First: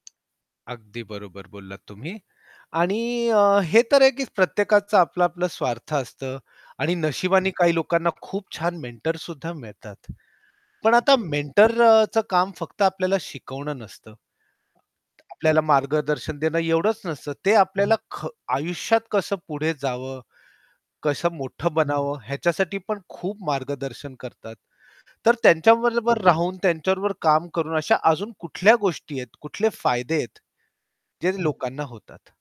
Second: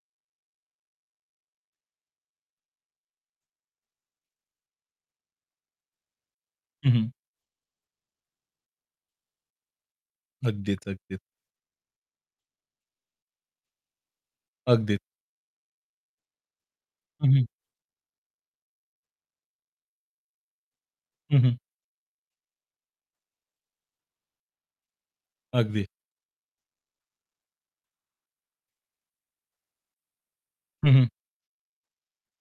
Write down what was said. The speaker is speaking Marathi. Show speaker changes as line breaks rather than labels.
अगदी बरोबर बोललात तुम्ही. आणि अ, हे तर आहे की प्रत्येकाचं आपलं-आपलं स्वार्थ असतं
हं,
आणि
हं.
नशिबाने काही लोकांना खूप छान मेंटर सुद्धा मिळतात.
अगदीच,
पण आता
अगदीच.
मेंटर अ, चं काम फक्त आपल्याला शिकवणं नसतं
अगदी.
तर आपल्याला मार्गदर्शन देणं एवढंच
हं,
नसतं.
हं.
ते आपल्याला ख आयुष्यात कसं पुढे जावं, कसं
हं, हं.
मोठं बनावं ह्याच्यासाठी पण खूप मार्गदर्शन करतात. तर
अगदी.
त्यांच्याबरोबर राहून, त्यांच्याबरोबर काम करून अशा अजून कुठल्या गोष्टी आहेत, कुठले फायदे आहेत,
हं, हं.
जे लोकांना होतात?